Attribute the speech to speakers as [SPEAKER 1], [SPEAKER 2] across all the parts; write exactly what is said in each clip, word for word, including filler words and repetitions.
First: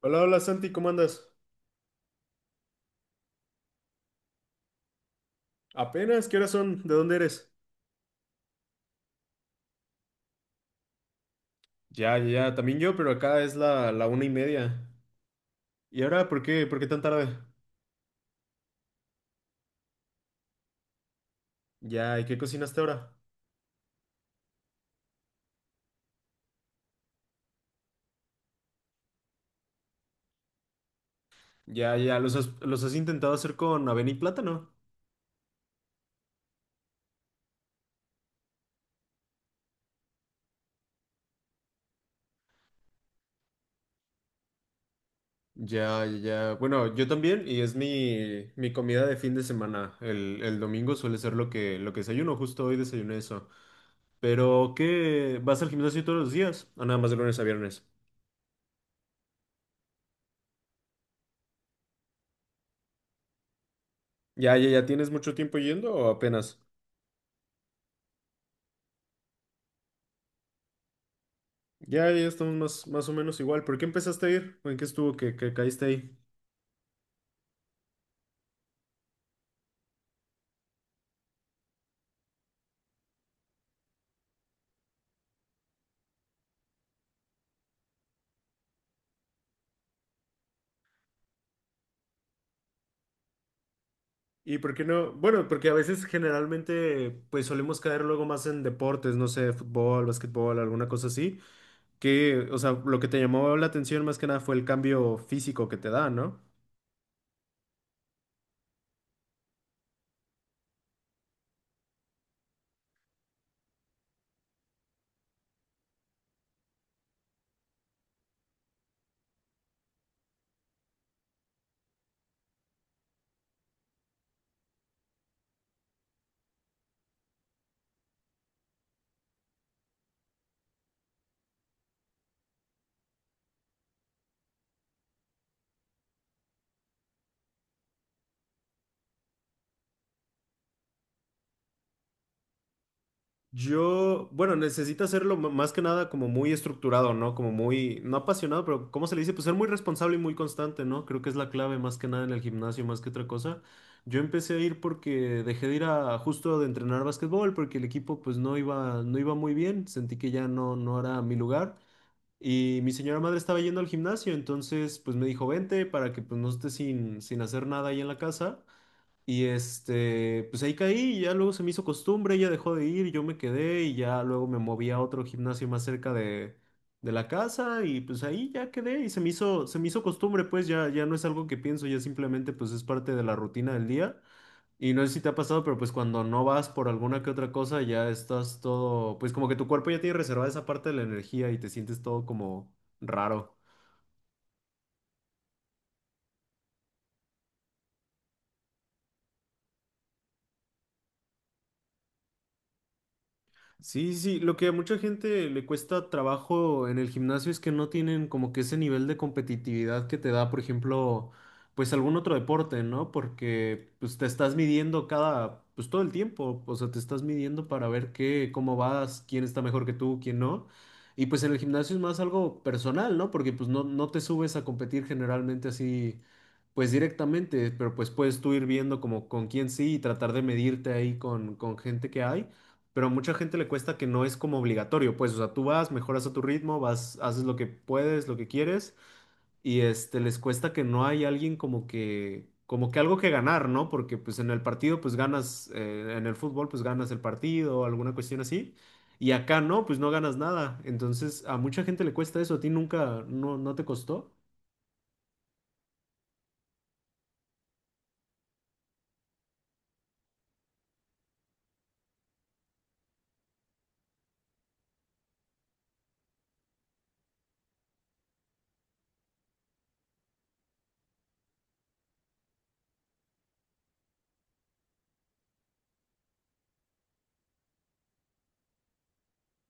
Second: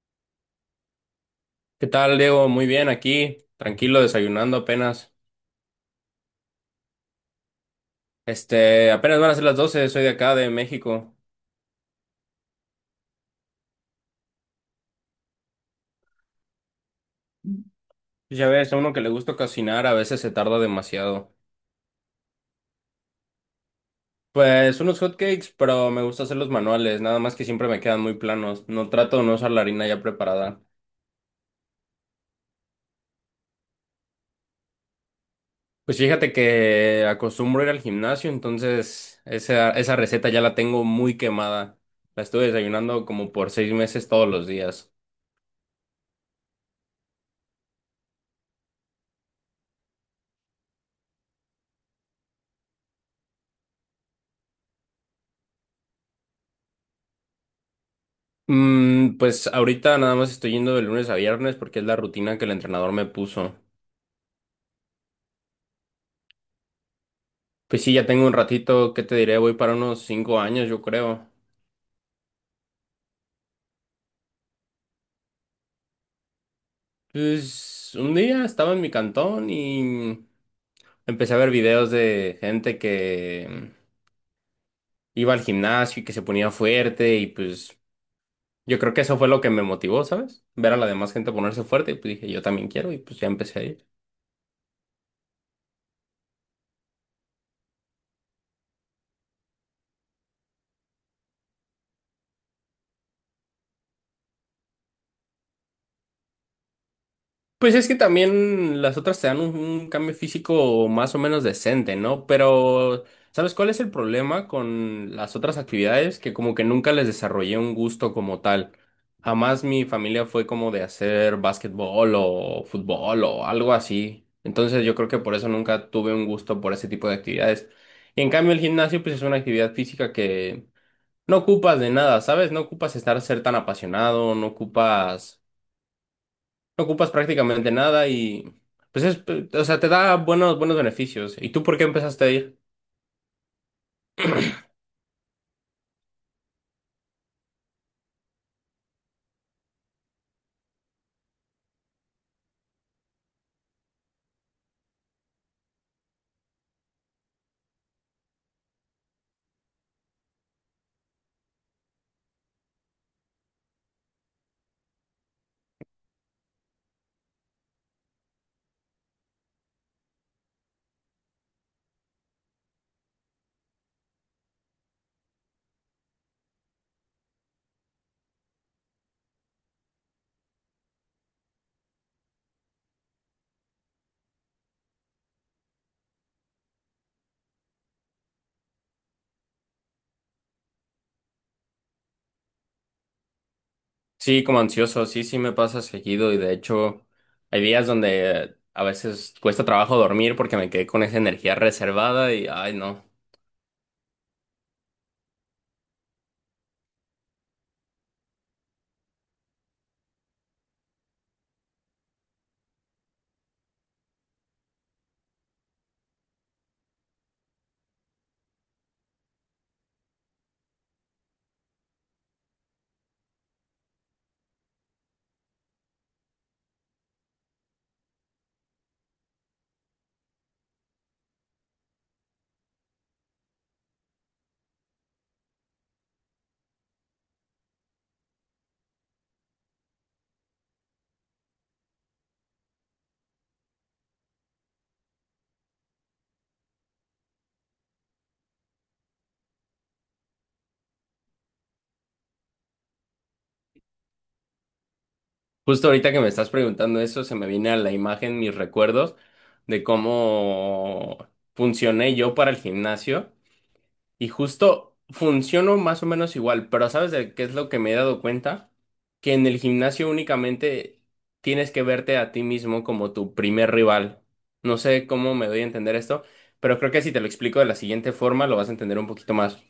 [SPEAKER 1] Hola, hola Santi, ¿cómo andas?
[SPEAKER 2] ¿Qué tal, Diego? Muy bien, aquí, tranquilo, desayunando apenas.
[SPEAKER 1] Apenas, ¿qué horas son? ¿De dónde eres?
[SPEAKER 2] Este, apenas van a ser las doce. Soy de acá, de México.
[SPEAKER 1] Ya, ya, ya, también yo, pero acá es la, la una y media. ¿Y ahora por qué? ¿Por qué tan tarde?
[SPEAKER 2] Pues, Ya ves, a uno que le gusta cocinar a veces se tarda demasiado.
[SPEAKER 1] Ya, ¿y qué cocinaste ahora?
[SPEAKER 2] Pues unos hotcakes, pero me gusta hacer los manuales, nada más que siempre me quedan muy planos. No trato de no usar la harina ya preparada.
[SPEAKER 1] Ya, ya, ¿los has, los has intentado hacer con avena y plátano?
[SPEAKER 2] Pues fíjate que acostumbro ir al gimnasio, entonces esa, esa receta ya la tengo muy quemada. La estuve desayunando como por seis meses todos los días.
[SPEAKER 1] Ya, ya, ya. Bueno, yo también, y es mi, mi comida de fin de semana. El, el domingo suele ser lo que, lo que desayuno, justo hoy desayuné eso. Pero, ¿qué? ¿Vas al gimnasio todos los días? ¿O nada más de lunes a viernes?
[SPEAKER 2] Mm, pues ahorita nada más estoy yendo de lunes a viernes porque es la rutina que el entrenador me puso.
[SPEAKER 1] Ya, ya, ya, ¿tienes mucho tiempo yendo o apenas?
[SPEAKER 2] Pues sí, ya tengo un ratito, ¿qué te diré? Voy para unos cinco años, yo creo.
[SPEAKER 1] Ya, ya estamos más, más o menos igual. ¿Por qué empezaste a ir? ¿O ¿En qué estuvo que, que caíste ahí?
[SPEAKER 2] Pues un día estaba en mi cantón y empecé a ver videos de gente que iba al gimnasio y que se ponía fuerte y pues yo creo que eso fue lo que me motivó, ¿sabes? Ver a la demás gente ponerse fuerte y pues dije, yo también quiero y pues ya empecé a ir.
[SPEAKER 1] ¿Y por qué no? Bueno, porque a veces generalmente pues solemos caer luego más en deportes, no sé, fútbol, básquetbol, alguna cosa así, que, o sea, lo que te llamó la atención más que nada fue el cambio físico que te da, ¿no?
[SPEAKER 2] Pues es que también las otras te dan un, un cambio físico más o menos decente, ¿no? Pero, ¿sabes cuál es el problema con las otras actividades? Que como que nunca les desarrollé un gusto como tal. Jamás mi familia fue como de hacer básquetbol o fútbol o algo así. Entonces yo creo que por eso nunca tuve un gusto por ese tipo de actividades. Y en cambio el gimnasio pues es una actividad física que no ocupas de nada, ¿sabes? No ocupas estar ser tan apasionado, no ocupas no ocupas prácticamente nada y pues es, eh, o sea, te da buenos, buenos beneficios. ¿Y tú por qué empezaste a ir?
[SPEAKER 1] Yo, bueno, necesita hacerlo m- más que nada como muy estructurado, ¿no? Como muy, no apasionado, pero ¿cómo se le dice? Pues ser muy responsable y muy constante, ¿no? Creo que es la clave más que nada en el gimnasio, más que otra cosa. Yo empecé a ir porque dejé de ir a justo de entrenar básquetbol porque el equipo pues no iba, no iba muy bien, sentí que ya no, no era mi lugar y mi señora madre estaba yendo al gimnasio, entonces pues me dijo, vente para que pues no estés sin, sin hacer nada ahí en la casa. Y este, pues ahí caí y ya luego se me hizo costumbre, ella dejó de ir, yo me quedé y ya luego me moví a otro gimnasio más cerca de, de la casa y pues ahí ya quedé y se me hizo, se me hizo costumbre, pues ya, ya no es algo que pienso, ya simplemente pues es parte de la rutina del día. Y no sé si te ha pasado, pero pues cuando no vas por alguna que otra cosa ya estás todo, pues como que tu cuerpo ya tiene reservada esa parte de la energía y te sientes todo como raro.
[SPEAKER 2] Sí, como ansioso, sí, sí me pasa seguido y de hecho hay días donde a veces cuesta trabajo dormir porque me quedé con esa energía reservada y ay no.
[SPEAKER 1] Sí, sí, sí, lo que a mucha gente le cuesta trabajo en el gimnasio es que no tienen como que ese nivel de competitividad que te da, por ejemplo, pues algún otro deporte, ¿no? Porque pues te estás midiendo cada, pues todo el tiempo, o sea, te estás midiendo para ver qué, cómo vas, quién está mejor que tú, quién no. Y pues en el gimnasio es más algo personal, ¿no? Porque pues no, no te subes a competir generalmente así, pues directamente, pero pues puedes tú ir viendo como con quién sí y tratar de medirte ahí con, con gente que hay pero a mucha gente le cuesta que no es como obligatorio, pues, o sea, tú vas, mejoras a tu ritmo, vas, haces lo que puedes, lo que quieres, y este, les cuesta que no hay alguien como que, como que algo que ganar, ¿no? Porque pues en el partido, pues ganas, eh, en el fútbol, pues ganas el partido, alguna cuestión así, y acá no, pues no ganas nada, entonces a mucha gente le cuesta eso, ¿a ti nunca, no, no te costó?
[SPEAKER 2] Justo ahorita que me estás preguntando eso, se me viene a la imagen mis recuerdos de cómo funcioné yo para el gimnasio. Y justo funciono más o menos igual, pero ¿sabes de qué es lo que me he dado cuenta? Que en el gimnasio únicamente tienes que verte a ti mismo como tu primer rival. No sé cómo me doy a entender esto, pero creo que si te lo explico de la siguiente forma lo vas a entender un poquito más.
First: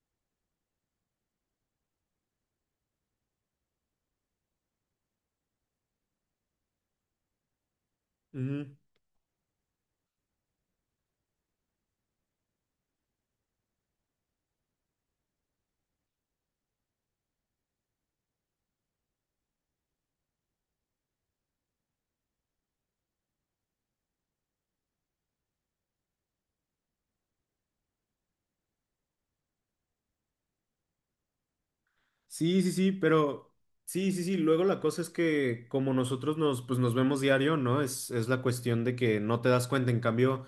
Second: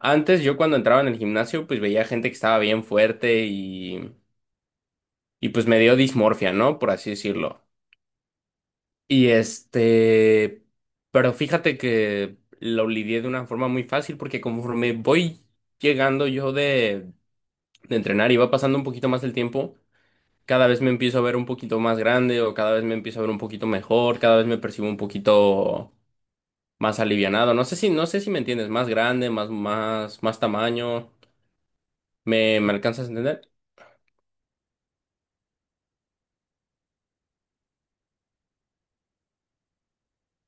[SPEAKER 2] Antes yo cuando entraba en el gimnasio pues veía gente que estaba bien fuerte y, y pues me dio dismorfia, ¿no? Por así decirlo.
[SPEAKER 1] Ujú.
[SPEAKER 2] Y este, pero fíjate que lo lidié de una forma muy fácil porque conforme voy llegando yo de, de entrenar y va pasando un poquito más el tiempo, cada vez me empiezo a ver un poquito más grande o cada vez me empiezo a ver un poquito mejor, cada vez me percibo un poquito más alivianado. No sé si, no sé si me entiendes, más grande, más, más, más tamaño. ¿Me,
[SPEAKER 1] Sí, sí,
[SPEAKER 2] me
[SPEAKER 1] sí,
[SPEAKER 2] alcanzas a entender?
[SPEAKER 1] pero sí, sí, sí. Luego la cosa es que como nosotros nos, pues nos vemos diario, ¿no? Es, es la cuestión de que no te das cuenta. En cambio,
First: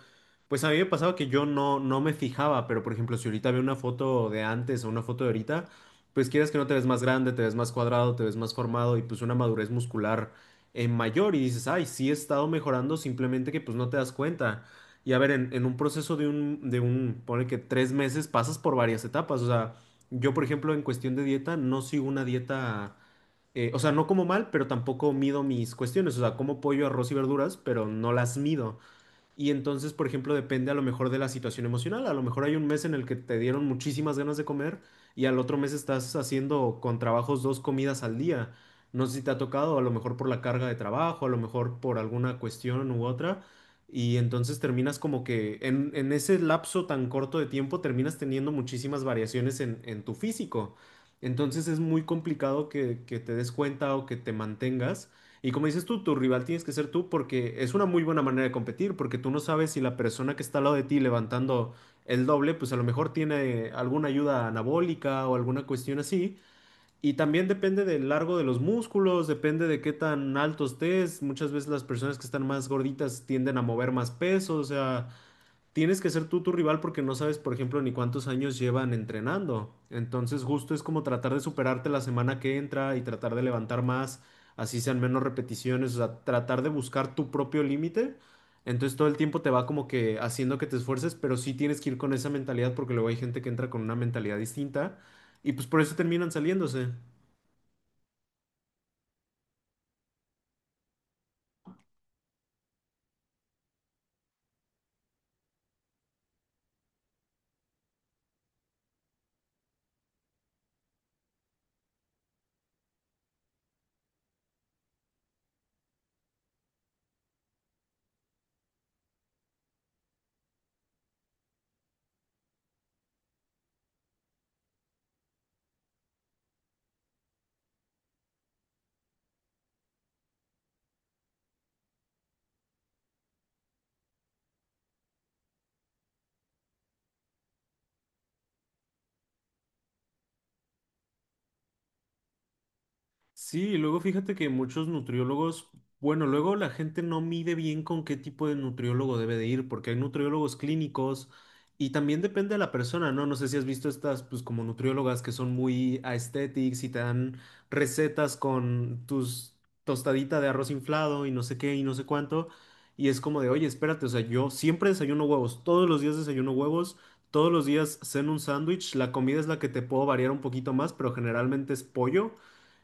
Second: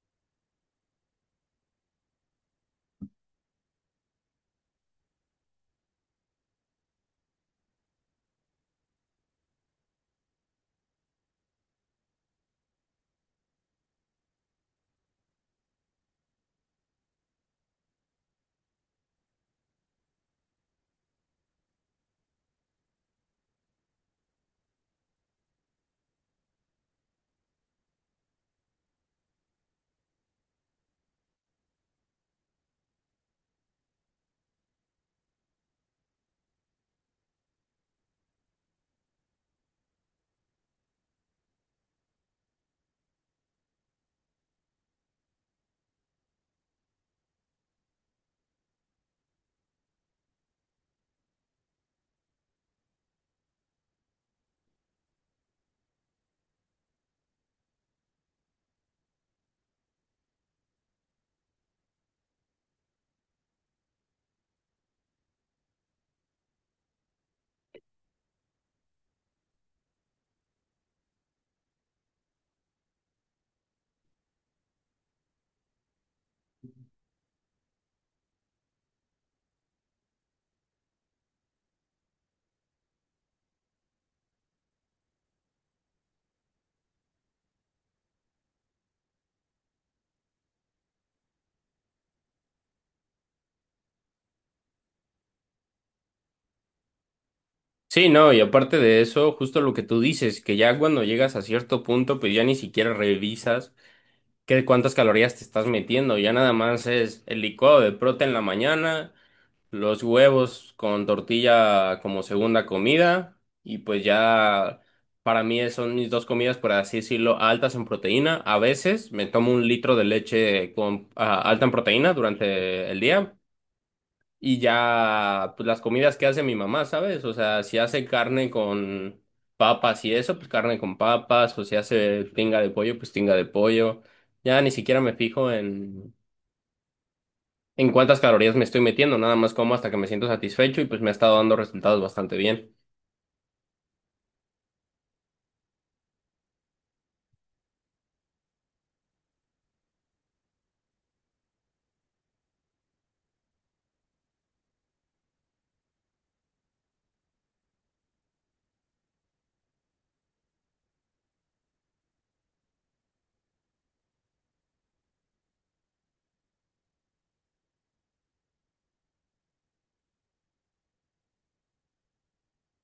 [SPEAKER 1] pues a mí me pasaba que yo no, no me fijaba, pero por ejemplo, si ahorita veo una foto de antes o una foto de ahorita, pues quieres que no te ves más grande, te ves más cuadrado, te ves más formado y pues una madurez muscular eh, mayor y dices, ay, sí he estado mejorando, simplemente que pues no te das cuenta. Y a ver, en, en un proceso de un, de un, ponle que tres meses pasas por varias etapas, o sea. Yo, por ejemplo, en cuestión de dieta, no sigo una dieta, eh, o sea, no como mal, pero tampoco mido mis cuestiones, o sea, como pollo, arroz y verduras, pero no las mido. Y entonces, por ejemplo, depende a lo mejor de la situación emocional. A lo mejor hay un mes en el que te dieron muchísimas ganas de comer y al otro mes estás haciendo con trabajos dos comidas al día. No sé si te ha tocado, a lo mejor por la carga de trabajo, a lo mejor por alguna cuestión u otra. Y entonces terminas como que en, en ese lapso tan corto de tiempo terminas teniendo muchísimas variaciones en, en tu físico. Entonces es muy complicado que, que te des cuenta o que te mantengas. Y como dices tú, tu rival tienes que ser tú porque es una muy buena manera de competir, porque tú no sabes si la persona que está al lado de ti levantando el doble, pues a lo mejor tiene alguna ayuda anabólica o alguna cuestión así. Y también depende del largo de los músculos, depende de qué tan alto estés. Muchas veces las personas que están más gorditas tienden a mover más peso, o sea, tienes que ser tú tu rival porque no sabes, por ejemplo, ni cuántos años llevan entrenando. Entonces, justo es como tratar de superarte la semana que entra y tratar de levantar más, así sean menos repeticiones, o sea, tratar de buscar tu propio límite. Entonces, todo el tiempo te va como que haciendo que te esfuerces, pero sí tienes que ir con esa mentalidad porque luego hay gente que entra con una mentalidad distinta y pues por eso terminan saliéndose.
[SPEAKER 2] Sí, no, y aparte de eso, justo lo que tú dices, que ya cuando llegas a cierto punto, pues ya ni siquiera revisas. Qué cuántas calorías te estás metiendo. Ya nada más es el licuado de proteína en la mañana, los huevos con tortilla como segunda comida y pues ya para mí es- son mis dos comidas, por así decirlo, altas en proteína. A veces me tomo un litro de leche con, ah, alta en proteína durante el día y ya, pues las comidas que hace mi mamá, ¿sabes? O sea, si hace carne con papas y eso, pues carne con papas, o si hace tinga de pollo, pues tinga de pollo. Ya ni siquiera me fijo en, en cuántas calorías me estoy metiendo, nada más como hasta que me siento satisfecho y pues me ha estado dando resultados bastante bien.
[SPEAKER 1] Sí, y luego fíjate que muchos nutriólogos, bueno, luego la gente no mide bien con qué tipo de nutriólogo debe de ir, porque hay nutriólogos clínicos y también depende de la persona, ¿no? No sé si has visto estas, pues como nutriólogas que son muy aesthetics y te dan recetas con tus tostadita de arroz inflado y no sé qué y no sé cuánto, y es como de, oye, espérate, o sea, yo siempre desayuno huevos, todos los días desayuno huevos. Todos los días ceno un sándwich, la comida es la que te puedo variar un poquito más, pero generalmente es pollo.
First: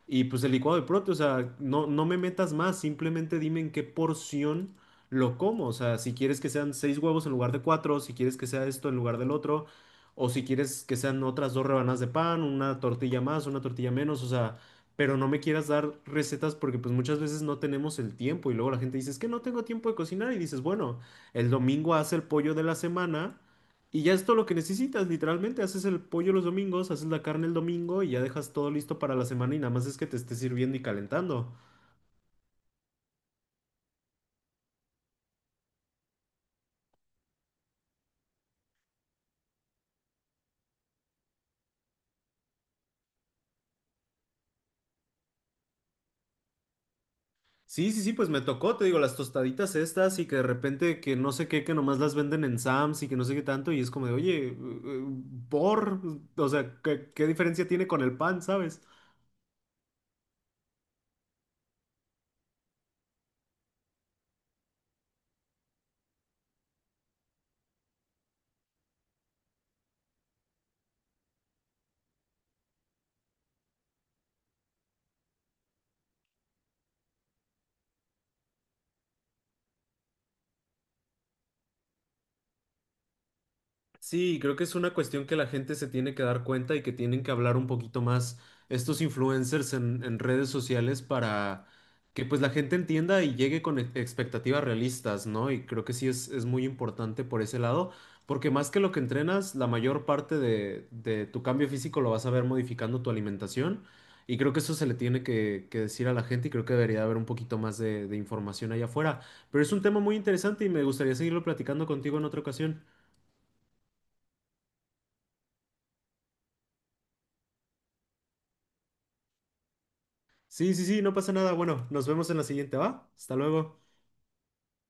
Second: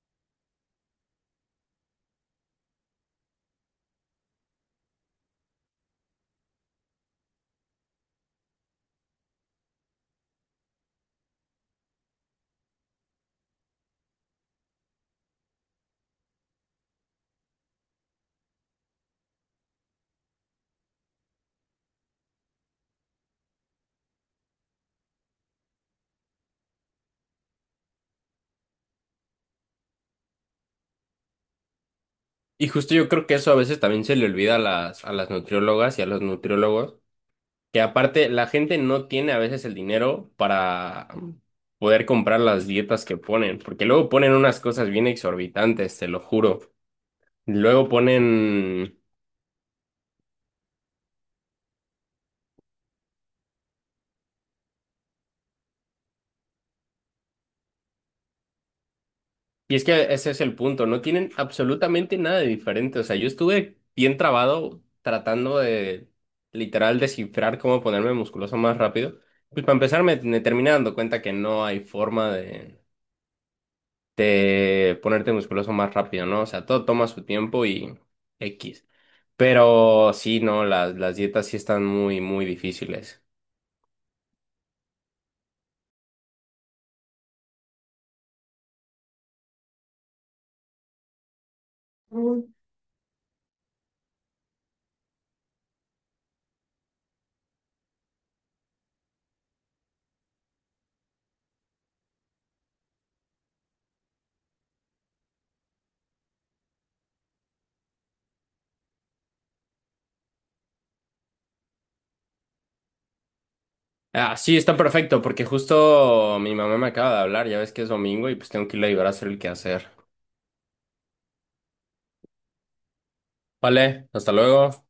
[SPEAKER 1] Y pues el licuado de prote, o sea, no, no me metas más, simplemente dime en qué porción lo como. O sea, si quieres que sean seis huevos en lugar de cuatro, si quieres que sea esto en lugar del otro, o si quieres que sean otras dos rebanadas de pan, una tortilla más, una tortilla menos, o sea, pero no me quieras dar recetas porque pues muchas veces no tenemos el tiempo y luego la gente dice, es que no tengo tiempo de cocinar y dices, bueno, el domingo hace el pollo de la semana y ya es todo lo que necesitas, literalmente. Haces el pollo los domingos, haces la carne el domingo y ya dejas todo listo para la semana y nada más es que te esté sirviendo y calentando.
[SPEAKER 2] Y justo yo creo que eso a veces también se le olvida a las, a las nutriólogas y a los nutriólogos. Que aparte, la gente no tiene a veces el dinero para poder comprar las dietas que ponen, porque luego ponen unas cosas bien exorbitantes, te lo juro. Luego
[SPEAKER 1] Sí, sí, sí, pues me tocó, te digo,
[SPEAKER 2] ponen.
[SPEAKER 1] las tostaditas estas y que de repente que no sé qué, que nomás las venden en Sam's y que no sé qué tanto y es como de, oye, eh, eh, por, o sea, ¿qué, qué diferencia tiene con el pan, sabes?
[SPEAKER 2] Y es que ese es el punto, no tienen absolutamente nada de diferente. O sea, yo estuve bien trabado tratando de literal descifrar cómo ponerme musculoso más rápido. Pues para empezar me, me terminé dando cuenta que no hay forma de, de ponerte musculoso más rápido, ¿no? O sea, todo toma su tiempo y X. Pero sí, no, las, las dietas sí están muy, muy difíciles.
[SPEAKER 1] Sí, creo que es una cuestión que la gente se tiene que dar cuenta y que tienen que hablar un poquito más estos influencers en, en redes sociales para que pues la
[SPEAKER 2] Mm.
[SPEAKER 1] gente entienda y llegue con e- expectativas realistas, ¿no? Y creo que sí es, es muy importante por ese lado, porque más que lo que entrenas, la mayor parte de, de tu cambio físico lo vas a ver modificando tu alimentación y creo que eso se le tiene que, que decir a la gente y creo que debería haber un poquito más de de información allá afuera. Pero es un tema muy interesante y me gustaría seguirlo platicando contigo en otra ocasión.
[SPEAKER 2] Ah, sí, está perfecto, porque justo mi mamá me acaba de hablar, ya ves que es domingo y pues tengo que ir a ayudar a hacer el quehacer.
[SPEAKER 1] Sí, sí, sí, no pasa nada. Bueno, nos vemos en la siguiente, ¿va? Hasta luego.
[SPEAKER 2] Vale, hasta luego.